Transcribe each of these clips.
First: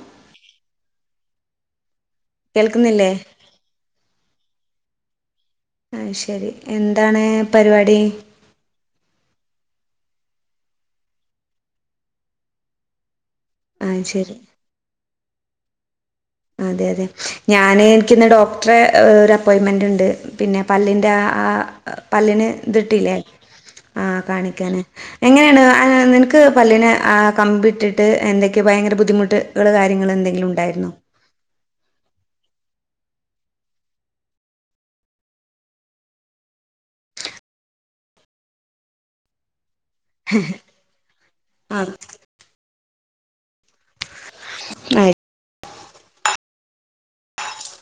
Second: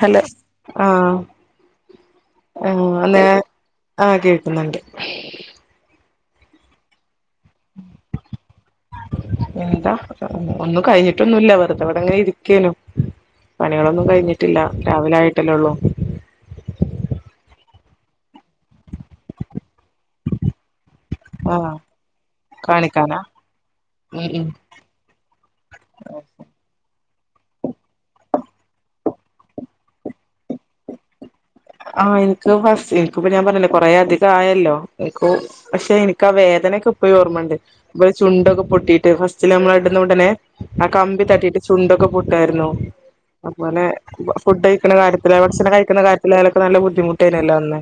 Hello ആഹ് ആഹ് കേൾക്കുന്നില്ലേ അതേ ആഹ് കേൾക്കുന്നുണ്ട് അയ് ശരി. എന്താണ് പരിപാടി? എന്താ ഒന്നും കഴിഞ്ഞിട്ടൊന്നുമില്ല, വെറുതെ ഇവിടെ അങ്ങനെ ഇരിക്കേനു. ആ പണികളൊന്നും ശരി കഴിഞ്ഞിട്ടില്ല. രാവിലെ ആയിട്ടല്ലേ ഉള്ളൂ. അതെ അതെ. ഞാന് എനിക്കിന്ന് ഡോക്ടറെ ഒരു അപ്പോയിൻറ്മെന്റ് ഉണ്ട്, പിന്നെ പല്ലിൻ്റെ ആ ആഹ് പല്ലിന് ഇതിട്ടില്ലേ, കാണിക്കാനാ ആഹ് ഉം ഉം കാണിക്കാന് എങ്ങനെയാണ് നിനക്ക് പല്ലിന് കമ്പി ഇട്ടിട്ട് എന്തൊക്കെയാ ഭയങ്കര ബുദ്ധിമുട്ട് കള് കാര്യങ്ങള് എന്തെങ്കിലും ഉണ്ടായിരുന്നോ? ആഹ് എനിക്ക് ഫസ്റ്റ് എനിക്കിപ്പം ഞാൻ പറഞ്ഞില്ലേ കൊറേ അധികം ആയല്ലോ എനിക്ക് പക്ഷെ എനിക്ക് ആ വേദനയൊക്കെ ഇപ്പഴും ഓർമ്മയുണ്ട്, ഇവിടെ ചുണ്ടൊക്കെ പൊട്ടിയിട്ട് ഫസ്‌ റ്റില് നമ്മള് ഇടുന്ന ഉടനെ ആ കമ്പി തട്ടിയിട്ട് ആ ചുണ്ടൊക്കെ പൊട്ടായിരുന്നു അതുപോലെ ഫുഡ് കഴിക്കണ ആ കാര്യത്തില്, ഭക്ഷണം കഴിക്കുന്ന കാര്യത്തില്, അതിലൊക്കെ നല്ല ബുദ്ധിമുട്ട്നല്ലേ അന്ന്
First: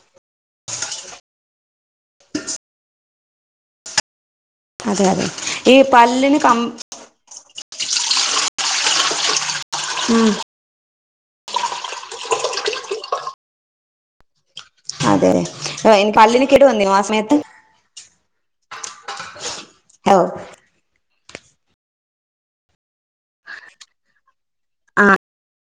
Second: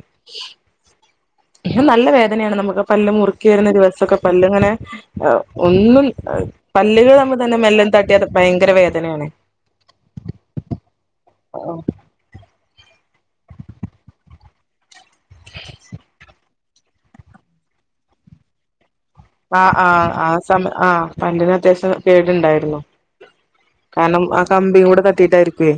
നല്ല വേദനയാണ് നമുക്ക്, പല്ല് മുറുക്കി വരുന്ന ദിവസമൊക്കെ പല്ലിങ്ങനെ, അതെ അതെ ഈ ഒന്നും പല്ലിന് കം പല്ലുകൾ തമ്മി തന്നെ മെല്ലും തട്ടിയാ അത് ഭയങ്കര വേദനയാണെ ഉം ആഹ് അതെ [unintelligible] പല്ലിന് കേട് വന്നിരുന്നോ ആ സമയത്ത് ആഹ് ആഹ് ഓ ആ സമയം ആഹ് പല്ലിന് അത്യാവശ്യം കെടുണ്ടായിരുന്നു കാരണം ആ കമ്പിം കൂടെ ആ തട്ടീട്ടായിരിക്കുവേ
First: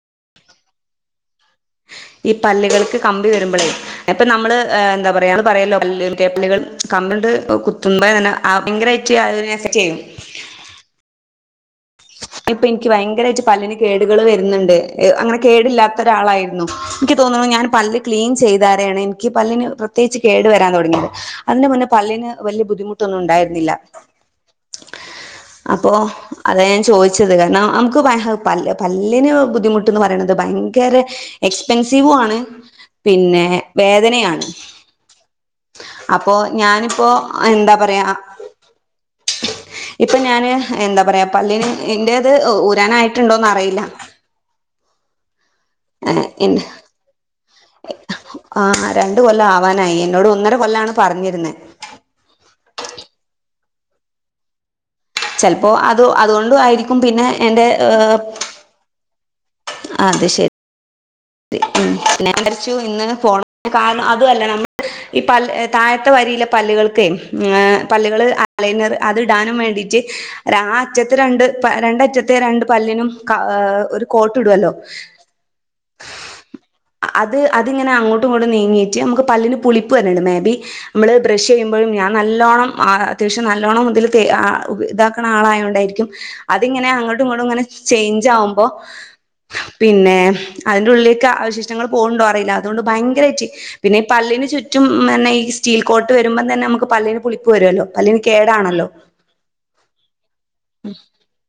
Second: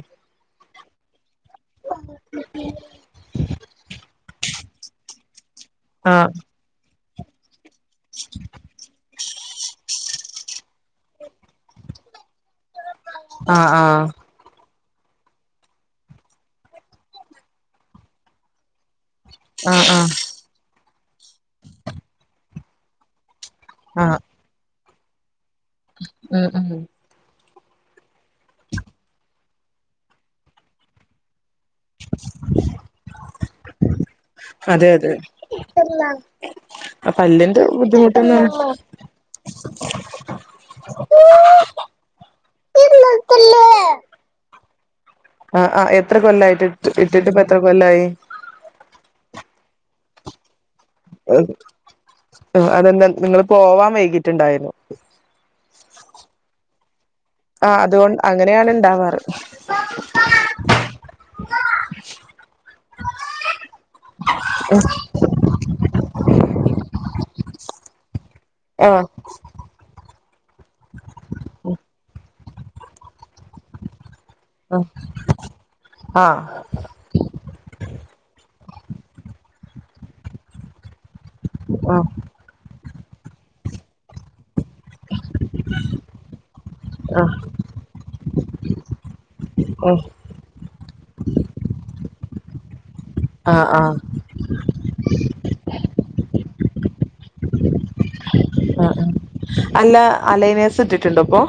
ഈ പല്ലുകൾക്ക് കമ്പി വരുമ്പോളേ ഇപ്പം നമ്മള് എന്താ പറയുക, നമ്മള് പറയല്ലോ ആഹ് പല്ല് [unintelligible] കമ്പികൊണ്ട് കുത്തുമ്പോ തന്നെ ഭയങ്കരമായിട്ട് അതിനെ അഫക്‌റ്റ് ചെയ്യും ഇപ്പൊ എനിക്ക് ഭയങ്കരമായിട്ട് പല്ലിന് ആഹ് കേടുകള് വര- ന്നുണ്ട്. അങ്ങനെ കേടില്ലാത്ത ഒരാളായിരുന്നു. എനിക്ക് തോന്നണു ഞാൻ പല്ല് ക്ലീൻ ചെയ്താതെയാണ് ക്ക് പല്ലിന് ആഹ് പ്രത്യേകിച്ച് കേടു വരാൻ തുടങ്ങിയത്. അതിന്റെ മുന്നേ പല്ലിന് വലിയ ബുദ്ധിമുട്ടൊന്നും ഉണ്ടായിരു ന്നില്ല. ആഹ് അപ്പൊ ഉം അതാ ഉം ഞാൻ ചോദിച്ച ച്ചത്, കാരണം നമുക്ക് പ പല്ലിന് ബുദ്ധിമുട്ട്ന്ന് പറയണത് ഭയങ്കര എക്സ്പെൻസീവും ആണ് പിന്നെ വേദനയാണ് അതെ അതെ അപ്പൊ ഞാനിപ്പോ പല്ലിന്റെ എന്താ പറയാ ബുദ്ധിമുട്ടൊന്നും ഇപ്പൊ ഞാന് എന്താ പറയാ പല്ലിന് എന്റേത് ഊരാനായിട്ടുണ്ടോന്ന് അറിയില്ല ആഹ് ആഹ് എത്ര കൊല്ലായിട്ട് ഇട്ട് ഇട്ടിട്ട് ഇപ്പ എത്ര കൊല്ലായി ആഹ് രണ്ട് കൊല്ലം ആവാനായി. എന്നോട് ഒന്നര കൊല്ലമാണ് അതെന്താ നിങ്ങള് പോവാൻ വൈകിട്ടുണ്ടായിരുന്നോ? ചെലപ്പോൾ അത് അതുകൊണ്ടുമായിരിക്കും പിന്നെ എന്റെ ആഹ് അതുകൊണ്ട് അങ്ങനെയാണ് ഇണ്ടാവാറ് ആഹ് അത് ശരി രി. ഉം. ഞാൻ വിചാരിച്ചു ഇന്ന് ഫോണ് [inaudible] കാരണം അതുമല്ല നമ്മള് ഈ പല്ല് താഴത്തെ വരിയിലെ പല്ലുകൾക്കേ പല്ലുകള് ആ അലൈനറ് അ ത് ഇടാനും വേണ്ടിട്ട് ആ അറ്റത്തെ രണ്ട് രണ്ടറ്റത്തെ രണ്ട് പല്ലിനും ക ഒരു കോട്ടിടുവ ല്ലോ ആഹ് അത് അതിങ്ങനെ അങ്ങോട്ടും ഇങ്ങോട്ടും നീങ്ങീയിട്ട് നമുക്ക് പല്ലിന് പുളിപ്പ് വരണുണ്ട് മേബി നമ്മള് ബ്രഷ് ചെയ്യുമ്പോഴും ഞാൻ നല്ലോണ്ണം അത്യാവശ്യം നല്ലോണ്ണം അതില് തേ ഇതാക്കണ ആളായോണ്ടായിരിക്കും അതിങ്ങനെ ആ ഉം അങ്ങോട്ടും ആ ഇങ്ങോട്ടും ഇങ്ങനെ ചേഞ്ച് ആവുമ്പോ ഉം പിന്നെ അതിന്റെ ഉള്ളിലേക്ക് അവശിഷ്ടങ്ങൾ പോകണ്ടോ അറിയില്ല അതുകൊണ്ട് ഭയങ്കരറ്റ് ആ ആ പിന്നെ ഈ പല്ലിന് ചുറ്റും പിന്നെ ഈ സ്റ്റീൽ കോട്ട് വരുമ്പം തന്നെ നമുക്ക് പല്ലിന് പുളിപ്പ് വരുമല്ലോ പല്ലിന് കേടാണല്ലോ ആ അല്ല അലൈനസ് ഇട്ടിട്ടുണ്ടോ അപ്പൊ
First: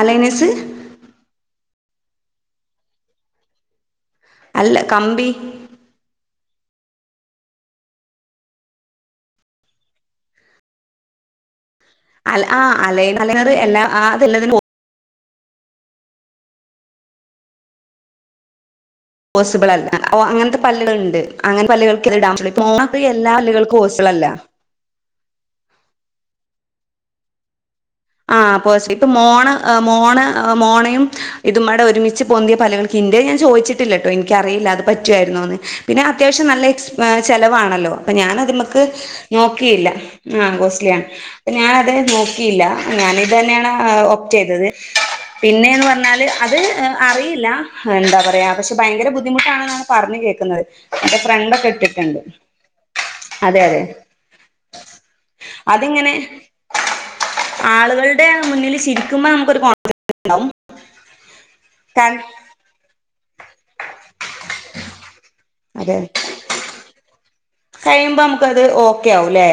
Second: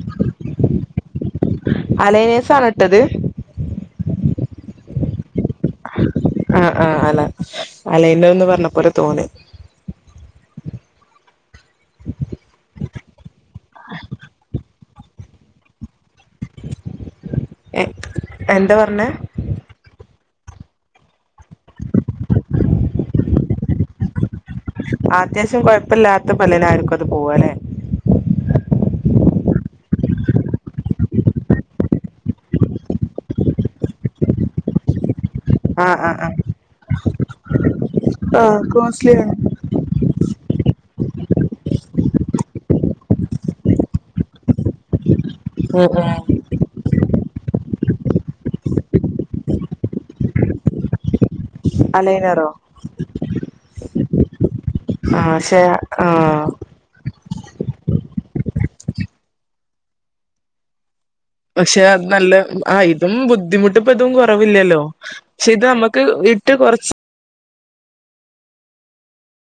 അലൈനസ് അലൈനസ്ആണോഇട്ടത് അല്ല കമ്പി ആഹ് ആഹ് അല അലയനർ എന്ന് പറഞ്ഞ പോലെ തോന്നി അഹ് അലൈനറ് അല എല്ലാത്തിന് പോ എ എന്താ പറഞ്ഞേ പോസിബിൾ അല്ല ഓ അങ്ങനത്തെ പല്ലുകൾ ഉണ്ട് അങ്ങനത്തെ പല്ലുകൾക്ക് ഇത് ഇടാൻ പറ്റില്ല അത് എല്ലാ പല്ലുകൾക്കും പോസിബിൾ അല്ല അത്യാവശ്യം കൊഴപ്പില്ലാത്ത പല്ലിനായിരിക്കും അത് പോവല് ആ അപ്പോ ശരിക്കും മോണ മോണ മോണയും ഇതുംമായിട്ട് ഒരുമിച്ച് പൊന്തിയ പല്ലുകള് ഹിന്റെ ഞാൻ ചോദിച്ചിട്ടില്ല കേട്ടോ എനിക്കറിയില്ല അത് പറ്റുമായിരുന്നോന്ന് ആ പിന്നെ ആ ആ അത്യാവശ്യം നല്ല ചെലവാണല്ലോ അപ്പൊ ഞാൻ ആ അത് മേക്ക് കോസ്റ്റ്ലി ആണ് നോ നോക്കിയില്ല ആഹ് കോസ്ലി ആണ് അപ്പ ഞാനത് നോക്കിയില്ല ഞാനിത് തന്നെയാണ് ഓപ്റ്റ് ചെയ്തത് പിന്നെയെന്ന് ഉം പറഞ്ഞാല് ഉം അത് അറിയില്ല എന്താ പറയാ അത് അറിയില്ല എന്താ പറയ പക്ഷെ ഭയങ്കര ബുദ്ധിമുട്ടാണെന്നാണ് പറഞ്ഞു കേൾക്കുന്നത് എന്റെ ഫ്രണ്ട് ഒക്കെ ഇട്ടിട്ടുണ്ട് അലൈനറോ അതെ അതെ ആക്ഷേ അതിങ്ങനെ ആഹ് ആളുകളുടെ മുന്നിൽ ചിരിക്കുമ്പോ നമുക്കൊരു കോൺഫിഡൻസ് ഉണ്ടാവും പക്ഷെ അത് നല്ല ആ ഇതും ബുദ്ധിമുട്ട് ഇപ്പ ഇതും കുറവില്ലല്ലോ പക്ഷെ ഇത് നമ്മുക്ക് ഇട്ട് കുറച്ച് കഴിയുമ്പോൾ നമുക്കത് ഓക്കെ ആവും അല്ലേ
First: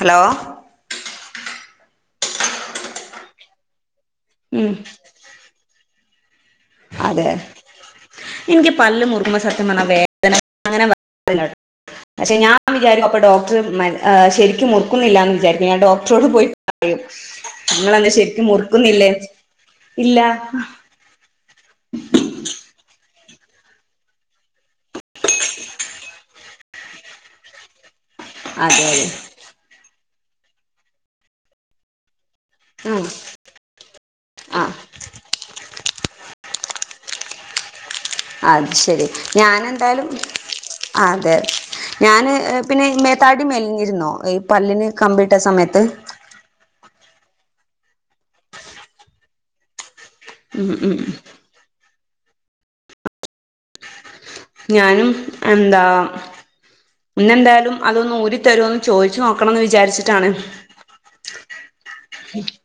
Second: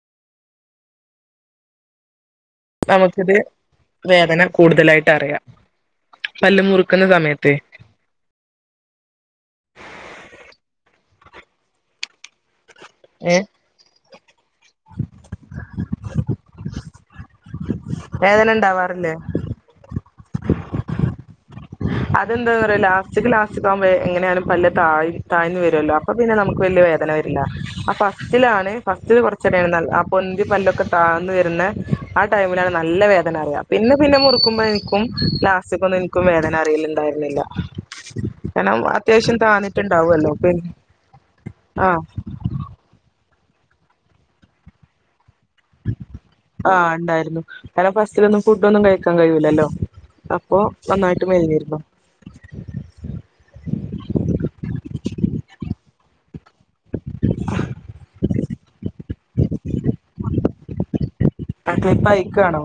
ഹലോ നമുക്കിത് വേദന ഉം കൂടുതലായിട്ട് അറിയാം പല്ല് മുറുക്കുന്ന അതെ സമയത്ത് എനിക്ക് പല്ല് മുറുകുമ്പം സത്യം പറഞ്ഞാൽ വേദന അങ്ങനെ പക്ഷെ ഞാൻ വിചാരിക്ക ഇപ്പൊ ഏ ഡോക്ടർ ശരിക്കും മുറുക്കുന്നില്ലാന്ന് വിചാരിക്ക ഞാൻ ഡോക്ടറോട് പോയി പറയും നിങ്ങളെന്താ ശരിക്കും വേദന മുറുക്കുന്നില്ലേ ഉണ്ടാവാറില്ലേ ഇല്ല അതെന്താ പറയലാ [unintelligible] എങ്ങനെയാലും പല്ല തഴ താഴ്ന്ന് വരുമല്ലോ. അപ്പൊ പിന്നെ നമുക്ക് വലിയ വേദന വരില്ല അപ്പ ഫസ്റ്റിലാണ് അതെ അതെ ഫസ്റ്റ് കുറച്ചുടെയാണ് ന ആ പൊന്തി പല്ലൊക്കെ താഴന്ന് വരുന്ന ആ ടൈമിലാണ് നല്ല വേദന അറിയുക. പിന്നെ പിന്നെ ആ ആ മുറുക്കുമ്പഴേക്കും ലാസ്റ്റിലേക്കൊന്നു എനിക്കും വേദന അറിയിലുണ്ടായിരുന്നില്ല അത് ശരി ഞാനെന്തായാലും പി അതെ ആഹ് ഞാൻ പിന്നെ ഇതുമെകാട്ടി മെലിഞ്ഞിരുന്നോ ഈ പല്ലിന് കമ്പീ ഇട്ട സമയത്ത് ആഹ് ഉണ്ടായിരുന്നു. കാരണം ഫസ്റ്റിലൊന്നും ഫുഡ് ഒന്നും കഴിക്കാൻ കഴിയൂലല്ലോ. അപ്പോ ഉം ഉം നന്നായിട്ട് മെലിഞ്ഞിരുന്നു. ഞാനും എന്താ പിന്നെന്തായാലും അതൊന്ന് ഊരി തരുമോന്ന് ചോദിച്ചു നോക്കണംന്ന് വിചാരിച്ചിട്ടാണ് ആട്ടെ ഇപ്പ അയക്കയാണോ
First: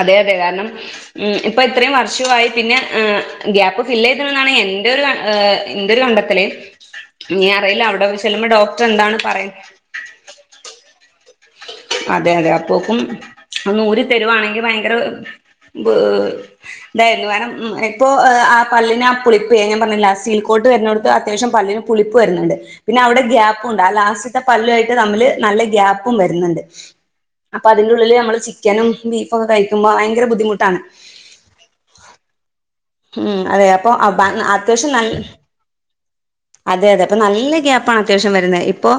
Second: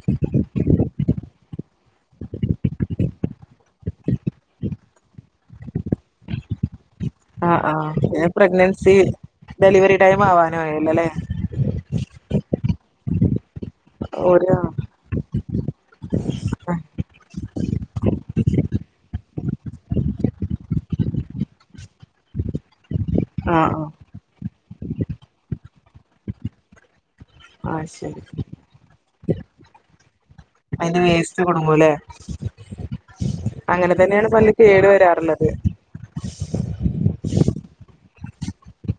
അതേ അതേ കാരണം ഉം ഇപ്പൊ ഇത്രയും വർഷമായി പിന്നെ ഗ്യാപ്പ് ഫില്ല് ചെയ്തിന്നാണ് എന്റെ ഒരു ഏഹ് എന്റെ ഒരു കണ്ടെത്തല് ഇനി ആഹ് അറിയില്ല അവിടെ ആഹ് ചെല്ലുമ്പോ ഡോക്ടർ പ്രഗ്നൻസി എന്താണ് പറയ ഡെലിവറി ടൈം ആവാനയാല്ലോല്ലേ അല്ലേ അതെ അതെ അപ്പോക്കും അന്ന് ഊരി ഒരു തരുവാണെങ്കിൽ ഭയങ്കര ആഹ് ഇതായിരുന്നു കാരണം ഇപ്പോ ആഹ് പല്ലിനാ പുളിപ്പേ ഞാൻ പറഞ്ഞില്ലേ സീറ്റിൽക്കോട്ട് വരുന്ന കൊണ്ട് അത്യാവശ്യം പല്ലിനും പുളിപ്പ് വരുന്നുണ്ട് പിന്നെ അവിടെ ഗ്യാപ്പും ഉണ്ട് ആഹ് ലാസ്റ്റത്തെ പല്ലു ആയിട്ട് തമ്മില് നല്ല ഗ്യാപ്പും വരുന്ന്ണ്ട് അപ്പ ആഹ് അതിന്റെ ഉള്ളില് ശരി നമ്മള് ചിക്കനും, ബീഫും ഒക്കെ കഴിക്കുമ്പോ ഭയങ്കര ബുദ്ധിമുട്ടാണ് കുടുങ്ങുല്ലേ ഉം അതെ അപ്പൊ അങ്ങനെ തന്നെണ് പല്ല് കേട് അത്യാവശ്യം നല്ല വരാറുള്ളത് അതെ അതെ അപ്പ നല്ല ഗ്യാപ്പാണ് അത്യാവശ്യം വരുന്നെ ഇപ്പൊ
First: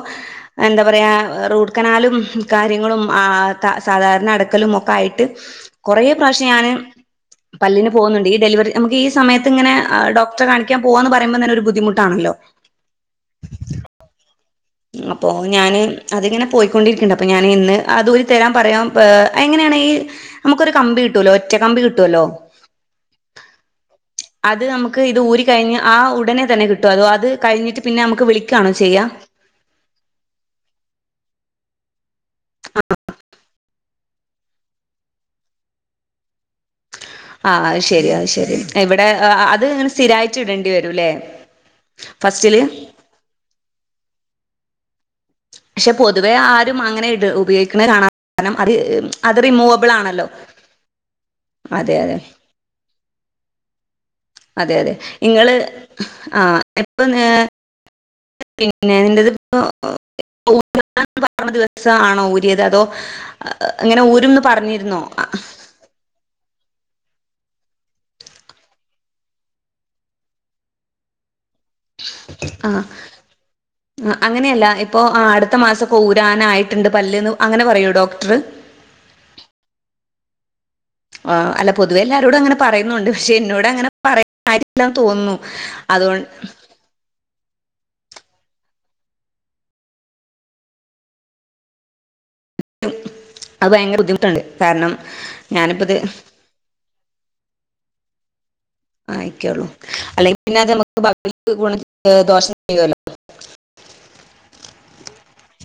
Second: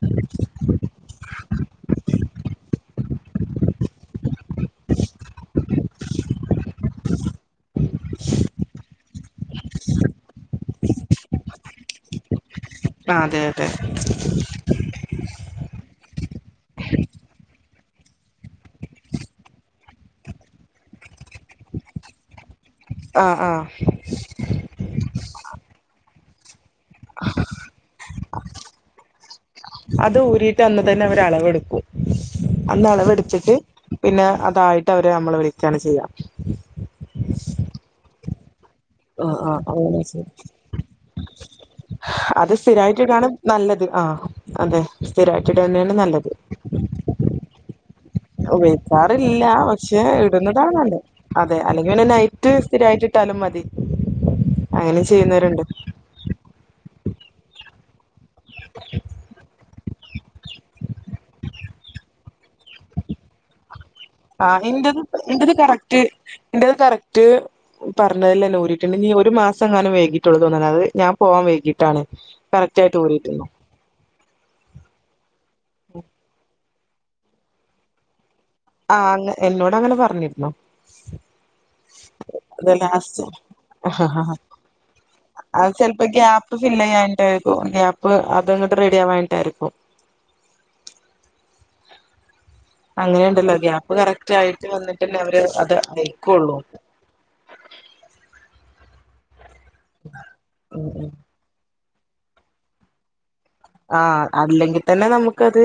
എന്താ പറയാ റൂഡ് കനാലും കാര്യങ്ങളും ആഹ് സാധാരണ അടക്കലും ഒക്കെ ആയിട്ട് കോറേ പ്രാവശ്യം ഞാന് പല്ലിന് പോവുന്നുണ്ട് ഈ ഡെലിവറി നമ്മക്ക് ഈ സമയത്ത് ഇങ്ങനെ ഡോക്ടറെ കാണിക്കാൻ പോവാന്ന് പറയുമ്പോ തന്നെ ഒരു ബുദ്ധിമു ആണല്ലോ ആഹ് അതെ അതെ അപ്പോ ഞാന് അതിങ്ങനെ പോയിക്കൊണ്ടിരിക്ക്ണ്ട് അപ്പോ ഞാന് ഇന്ന് അതൂരി തരാൻ പറയാം ഏഹ് എങ്ങനെണ് ഈ അമ്മക്കൊരു കമ്പി കിട്ടുലോ ഒറ്റ കമ്പി കിട്ടുലോ ആഹ് ആഹ് അത് അമ്മക്ക് ഇത് ഊരി കഴിഞ്ഞ് ആഹ് ഉടനെ തന്നെ കിട്ടോ അതോ അത് കഴിഞ്ഞിട്ട് പിന്നെ നമ്മക്ക് വിളിക്കണോ ചെയ്യാ? അത് ഊരിട്ട് അന്ന് തന്നെ അവര് അളവെടുക്കും അന്ന് അളവെടുത്തിട്ട് പിന്നെ അതായിട്ട് അവര് അമ്മളെ വിളിക്കാണ് ചെയ്യാ ആഹ് അത് ശെരി അത് ശെരി ഇവടെ ആഹ് ആഹ് അത് ഇങ്ങനെ അങ്ങനെ ശരി സ്ഥിരായിട്ട് ഇടേണ്ടി വരൂല്ലേ ഫസ്റ്റില് [unintelligible] നല്ലത് ആഹ് അതെ പക്ഷെ സ്ഥിരായിട്ടിടന്നെയാണ് നല്ലത് പൊതുവേ ആരും അങ്ങനെ ഇട് ഉപയോഗിക്ക്ണ കാണാ കാരണം അത് അത് ഉപയോഗിക്കാറില്ല റിമൂവബിൾ പക്ഷെ ആണല്ലോ ഇടുന്നതാണ് നല്ലത് അതെ അല്ലെങ്കി പിന്നെ നൈ റ്റ് സ്ഥിരായിട്ട് ഇട്ടാലും മതി അതെ അതെ അങ്ങനെ ഇങ്ങള് ചെയ്യുന്നവരുണ്ട് ആഹ് എപ്പൊന്നെ പിന്നെ ഇന്റത് ഇപ്പോ [unintelligible] പറഞ്ഞ ദിവസാണോ ഊരിയത് അതോ അങ്ങനെ ഊരുംന്ന് പർഞ്ഞിരുന്നോ? റ്റ് ഇന്റത് കറക്റ്റ് പർഞ്ഞതില്ലന്നെ ഊരിട്ട്ണ്ട് ഇഞ് ഈ ഒരു മാസങ്ങാനം വൈകിട്ടോള്ളു തോന്ന്ണ് അത് ഞാൻ പോവാൻ വൈകി ട്ടാണ് കറക്റ്റായിട്ട് ഊരിട്ട് ആഹ് അങ്ങനെ അല്ല ഇപ്പൊ അടുത്ത മാസക്കെ ഊരാനായിട്ട്ണ്ട് പല്ല്ന്ന് അങ്ങനെ പറയോ ഡോക്ടറ്? ആഹ് ആണ് എന്നോട് അങ്ങനെ പറഞ്ഞിര്ന്നു ആഹ് അല്ല പൊതുവെ എല്ലാരോടും അങ്ങനെ പറയുന്നുണ്ട് പക്ഷെ എന്നോട് അങ്ങനെ ലാസ്റ്റ് പറയുന്ന [unintelligible] തോന്നുന്നു അത് ചിലപ്പോ അതുകൊ ഗ്യാപ്പ് ഫില്ല് ചെയ്യാനിട്ടായിരിക്കും ഗ്യാപ്പ് അതങ്ങട്ട് റെഡി ആവാനിട്ടായിരിക്കും അങ്ങനെയുണ്ടല്ലോ അത് ഗ്യാപ്പ് ഭയങ്കര കറക്റ്റ് ബുദ്ധിമുട്ടാണ് ആയിട്ട് കാരണം വന്നിട്ടല്ലേ അവര് അത് ഞാനിപ്പ ഇത് അയക്കുള്ളൂ ആയിക്കുള്ളൂ അല്ലെങ്കി പിന്നെ അത് ഉം ഉം [unintelligible] [unintelligible] ദോഷം ചെയ്യുല്ലോ ആഹ് അല്ലെങ്കി തന്നെ നമുക്കത്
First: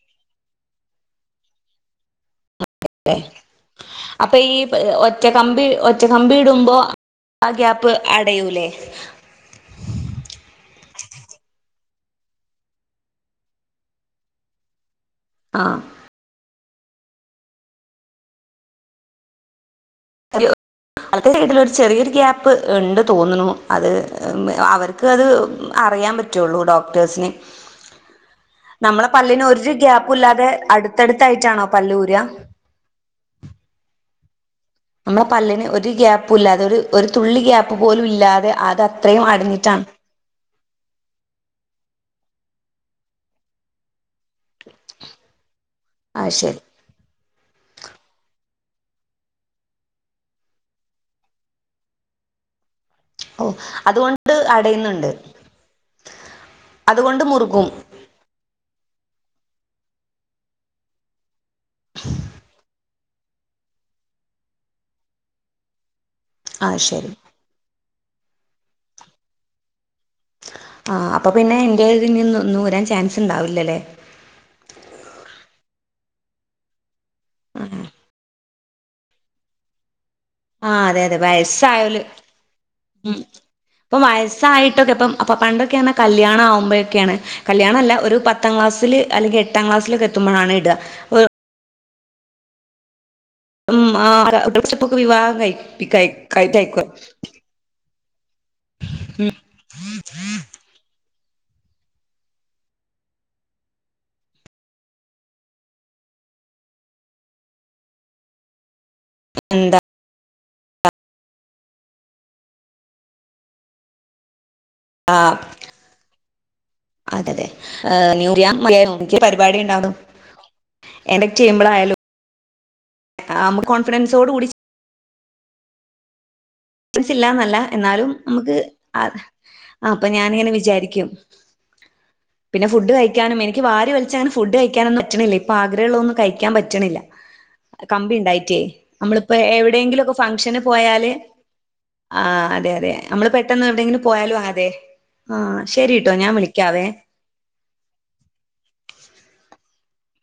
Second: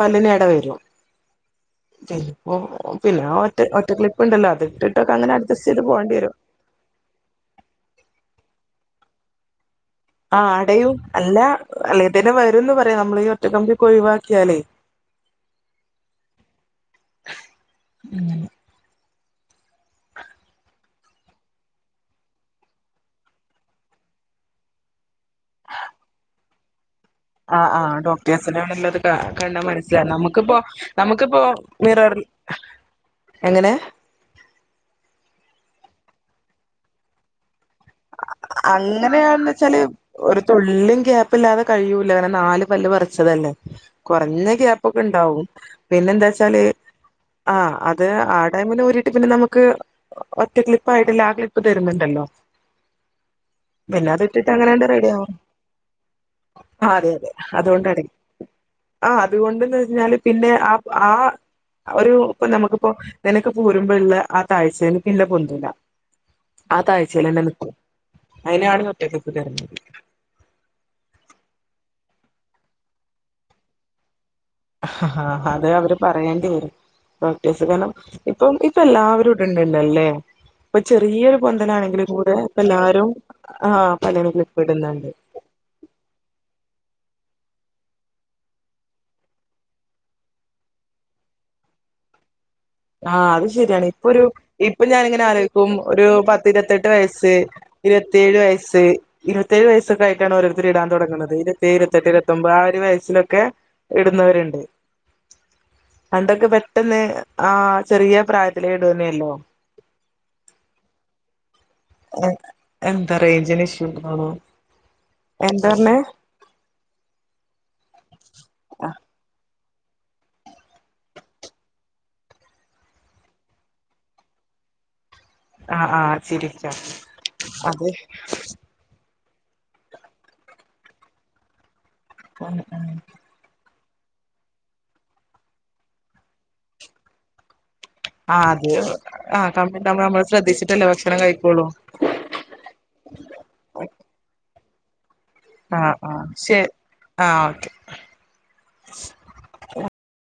പല്ലിന് എട വരും പിന്നെപ്പോ പിന്നെ ആഹ് ഒറ്റ ഒറ്റ അപ്പൊ ക്ലിപ്പ്ണ്ടല്ലോ ഈ അത് ഏഹ് ഇട്ടിട്ടൊക്കെ ഒറ്റ അങ്ങനെ അഡ്ജസ്റ്റ് ചെയ്ത് പോകേണ്ടി വെരും ഇടുമ്പോ ആഹ് ഗ്യാപ്പ് അടയൂലേ? ആഹ് അടയും അല്ല അല്ലെ തന്നെ വേരുംന്ന് പറയും നമ്മള് ഈ ഒറ്റ കമ്പിക്കെ ഒഴിവാക്കിയാലേ [inaudible] ആഹ് ഉം [unintelligible] ചെറിയൊരു ഗ്യാപ്പ് ഇണ്ട് തോന്ന്ണു അത് അവർ അത് അറിയാൻ പറ്റുള്ളൂ ഡോക്ടേഴ്സിന്. ആഹ് ആഹ് ഡോക്ടേഴ്സിനാണല്ലോ അത് നമ്മളെ പല്ലിന് കണ്ടാ ഒരു മനസ്സിലാ ഗ്യാപ്പും ഇല്ലാതെ നമുക്കിപ്പോ നമുക്കിപ്പോ അടുത്തടുത്തായിട്ടാണോ പല്ല് മിററിൽ ഊരുക എങ്ങനെ? നമ്മളെ പല്ലിന് ഒരു ഗ്യാപ്പുല്ലാതെ ഒരു ഒരു തുള്ളി ഗ്യാപ്പ് പോലും ഇല്ലാതെ അത് അത്രയും അങ്ങനെയാന്ന് വെച്ചാല് അടഞ്ഞിട്ടാണ്. ഒരു തുണ്ള്ളിം ഗ്യാപ്പ് ല്ലാതെ കഴിയൂല. ങ്ങനെ നാല് പല്ല് പറച്ചതല്ലേ. കുറഞ്ഞ ഗ്യാപ്പൊക്കെ ണ്ടാവും. പിന്നെ ആ ശരി ന്താച്ചാല് ആഹ് അത് ആടൈമില് ഊരിട്ട് പിന്നെ നമുക്ക് ഒറ്റ ക്ലിപ്പായിട്ടില്ല. ആ ക്ലിപ്പ് തരുന്നുണ്ടല്ലോ ഓ പിന്നെത് അതുകൊണ്ട് ഇട്ടിട്ട് അങ്ങനെണ്ട് റെഡി അടയുന്നുണ്ട് ആവും. ആഹ് അതെ അതുകൊണ്ട് അതെ മുറുകും അതുകൊണ്ടടെ ആഹ് അതുകൊണ്ടന്ന് റഞ്ഞാല് പിന്നെ ആഹ് ആഹ് ഒരു ഇപ്പൊ നമുക്ക് അപ്പൊ നിനക്ക് പോരുമ്പോള്ള ആ താഴ്ചന് പിന്ന പൊന്തൂല. ആ താഴ്‌ചെൽതന്നെ നിൽ അയിനാണ് ഒറ്റക്കൊക്കെ തരുന്നത്. ആഹ് അപ്പൊ പിന്നെ ഇൻ്റേ ഇതിനിന്നൂരാൻ ചാൻസ്ണ്ടാവൂല്ലല്ലേ? അഹഹാഹ് അതേ അവര് പറയേണ്ടി വരും. പ്രോക്ടീസ് കാരണം പ്പം ഇപ്പം എല്ലാവരും ഇട്ണ്ടെല്ലോലെ ആ പ്പൊ അതെ അതെ ചെറിയൊര് വയസ്സായോല് പൊന്തലാണെങ്കിലുങ്കൂടെ ഇപ്പെല്ലാരും ഉം ആഹ് പല്ലിന് ക്ലിപ്പ്ട്ന്ന്ണ്ട്. പ്പോ പണ്ടൊക്ക്യാന്നേ കല്യാണാവുമ്പയൊക്ക്യാണ്. കല്യാണല്ല ഒരു പത്താം ക്ലാസ്സില് അല്ലെങ്കീ എട്ടാം ക്ലാസ്സിലൊക്കെ എത്തുമ്പളാണ് ഇടാ. ആഹ് അത് ഉം ശെര്യാണ്. ഇപ്പൊ ആ ഒരു ഇപ്പൊ സ്റ്റെപ്പൊക്കെ ഞാനിങ്ങനെ വിവാഹം ആലോയ്ക്കും കഴിപ്പി ഒരു കഴി കഴിക്കു പത്തിരത്തെട്ട് വയസ്സ് ഇരത്തേഴ് വയസ്സ്, ഉം ഇരത്തേഴ് വയസ്സൊക്കായിട്ടാണ് ഓരോര്ത്തര് ഇടാൻ തൊടങ്ങ്ണത്. ഇത് - ഇരത്തെഴ്, ഇരത്തെട്ട്, ഇരത്തൊമ്പത് ആ ഒരു വയസ്സിലൊക്കെ ഇടുന്നവര്ണ്ട്. പണ്ടൊക്കെ പെട്ടെന്ന് ആഹ് ചെറിയ പ്രായത്തിലേ ഇടേന്യല്ലോ. എന്താ എ എന്താ റേഞ്ചിന് ഇഷ്യൂണ്ട് തോന്നുനു. ആഹ്. എന്താർഞ്ഞേ? അതെ തെ ഏ ന്യൂറിയ ആ മലയാളി പര്പാടിണ്ടാർന്നു, എഡിറ്റ് യ്യുമ്പളയാലും ആഹ് മ്മക്ക് കോൺഫിഡൻസോട് കൂടി ആഹ് ആഹ്. സിരിട്ടാ ദിച്ചിട്ടില്ല എന്നല്ല. എന്നാലും നമുക്ക് ആഹ് അപ്പൊ ഞാനിങ്ങനെ വിചാരിക്കും. പിന്നെ ഫുഡ് കഴിക്കാനും എനിക്ക് വാരി വലിച്ചങ്ങനെ ഫുഡ് കഴിക്കാനൊന്നു പറ്റണില്ല. ഇപ്പൊ ആഗ്രഹെള്ളതൊന്നും കഴിക്കാൻ പറ്റ്ണില്ല. ആഹ് കമ്പിണ്ടായിറ്റേ അത് അമ്മള്പ്പോ എവിടേങ്കിലൊക്കെ ഫംഗ്ഷന് പോയാല് ഇപ്പൊളും ആഹ് അതെ അതെ അമ്മള് പെട്ടെന്നെവ്ടെങ്കിലും പോയാലും. ആഹ് അതെ. ആഹ് ശെരിട്ടോ ആഹ് ഞാൻ ശെ വിളിക്കാവേ. ആഹ് ഓക്കെ.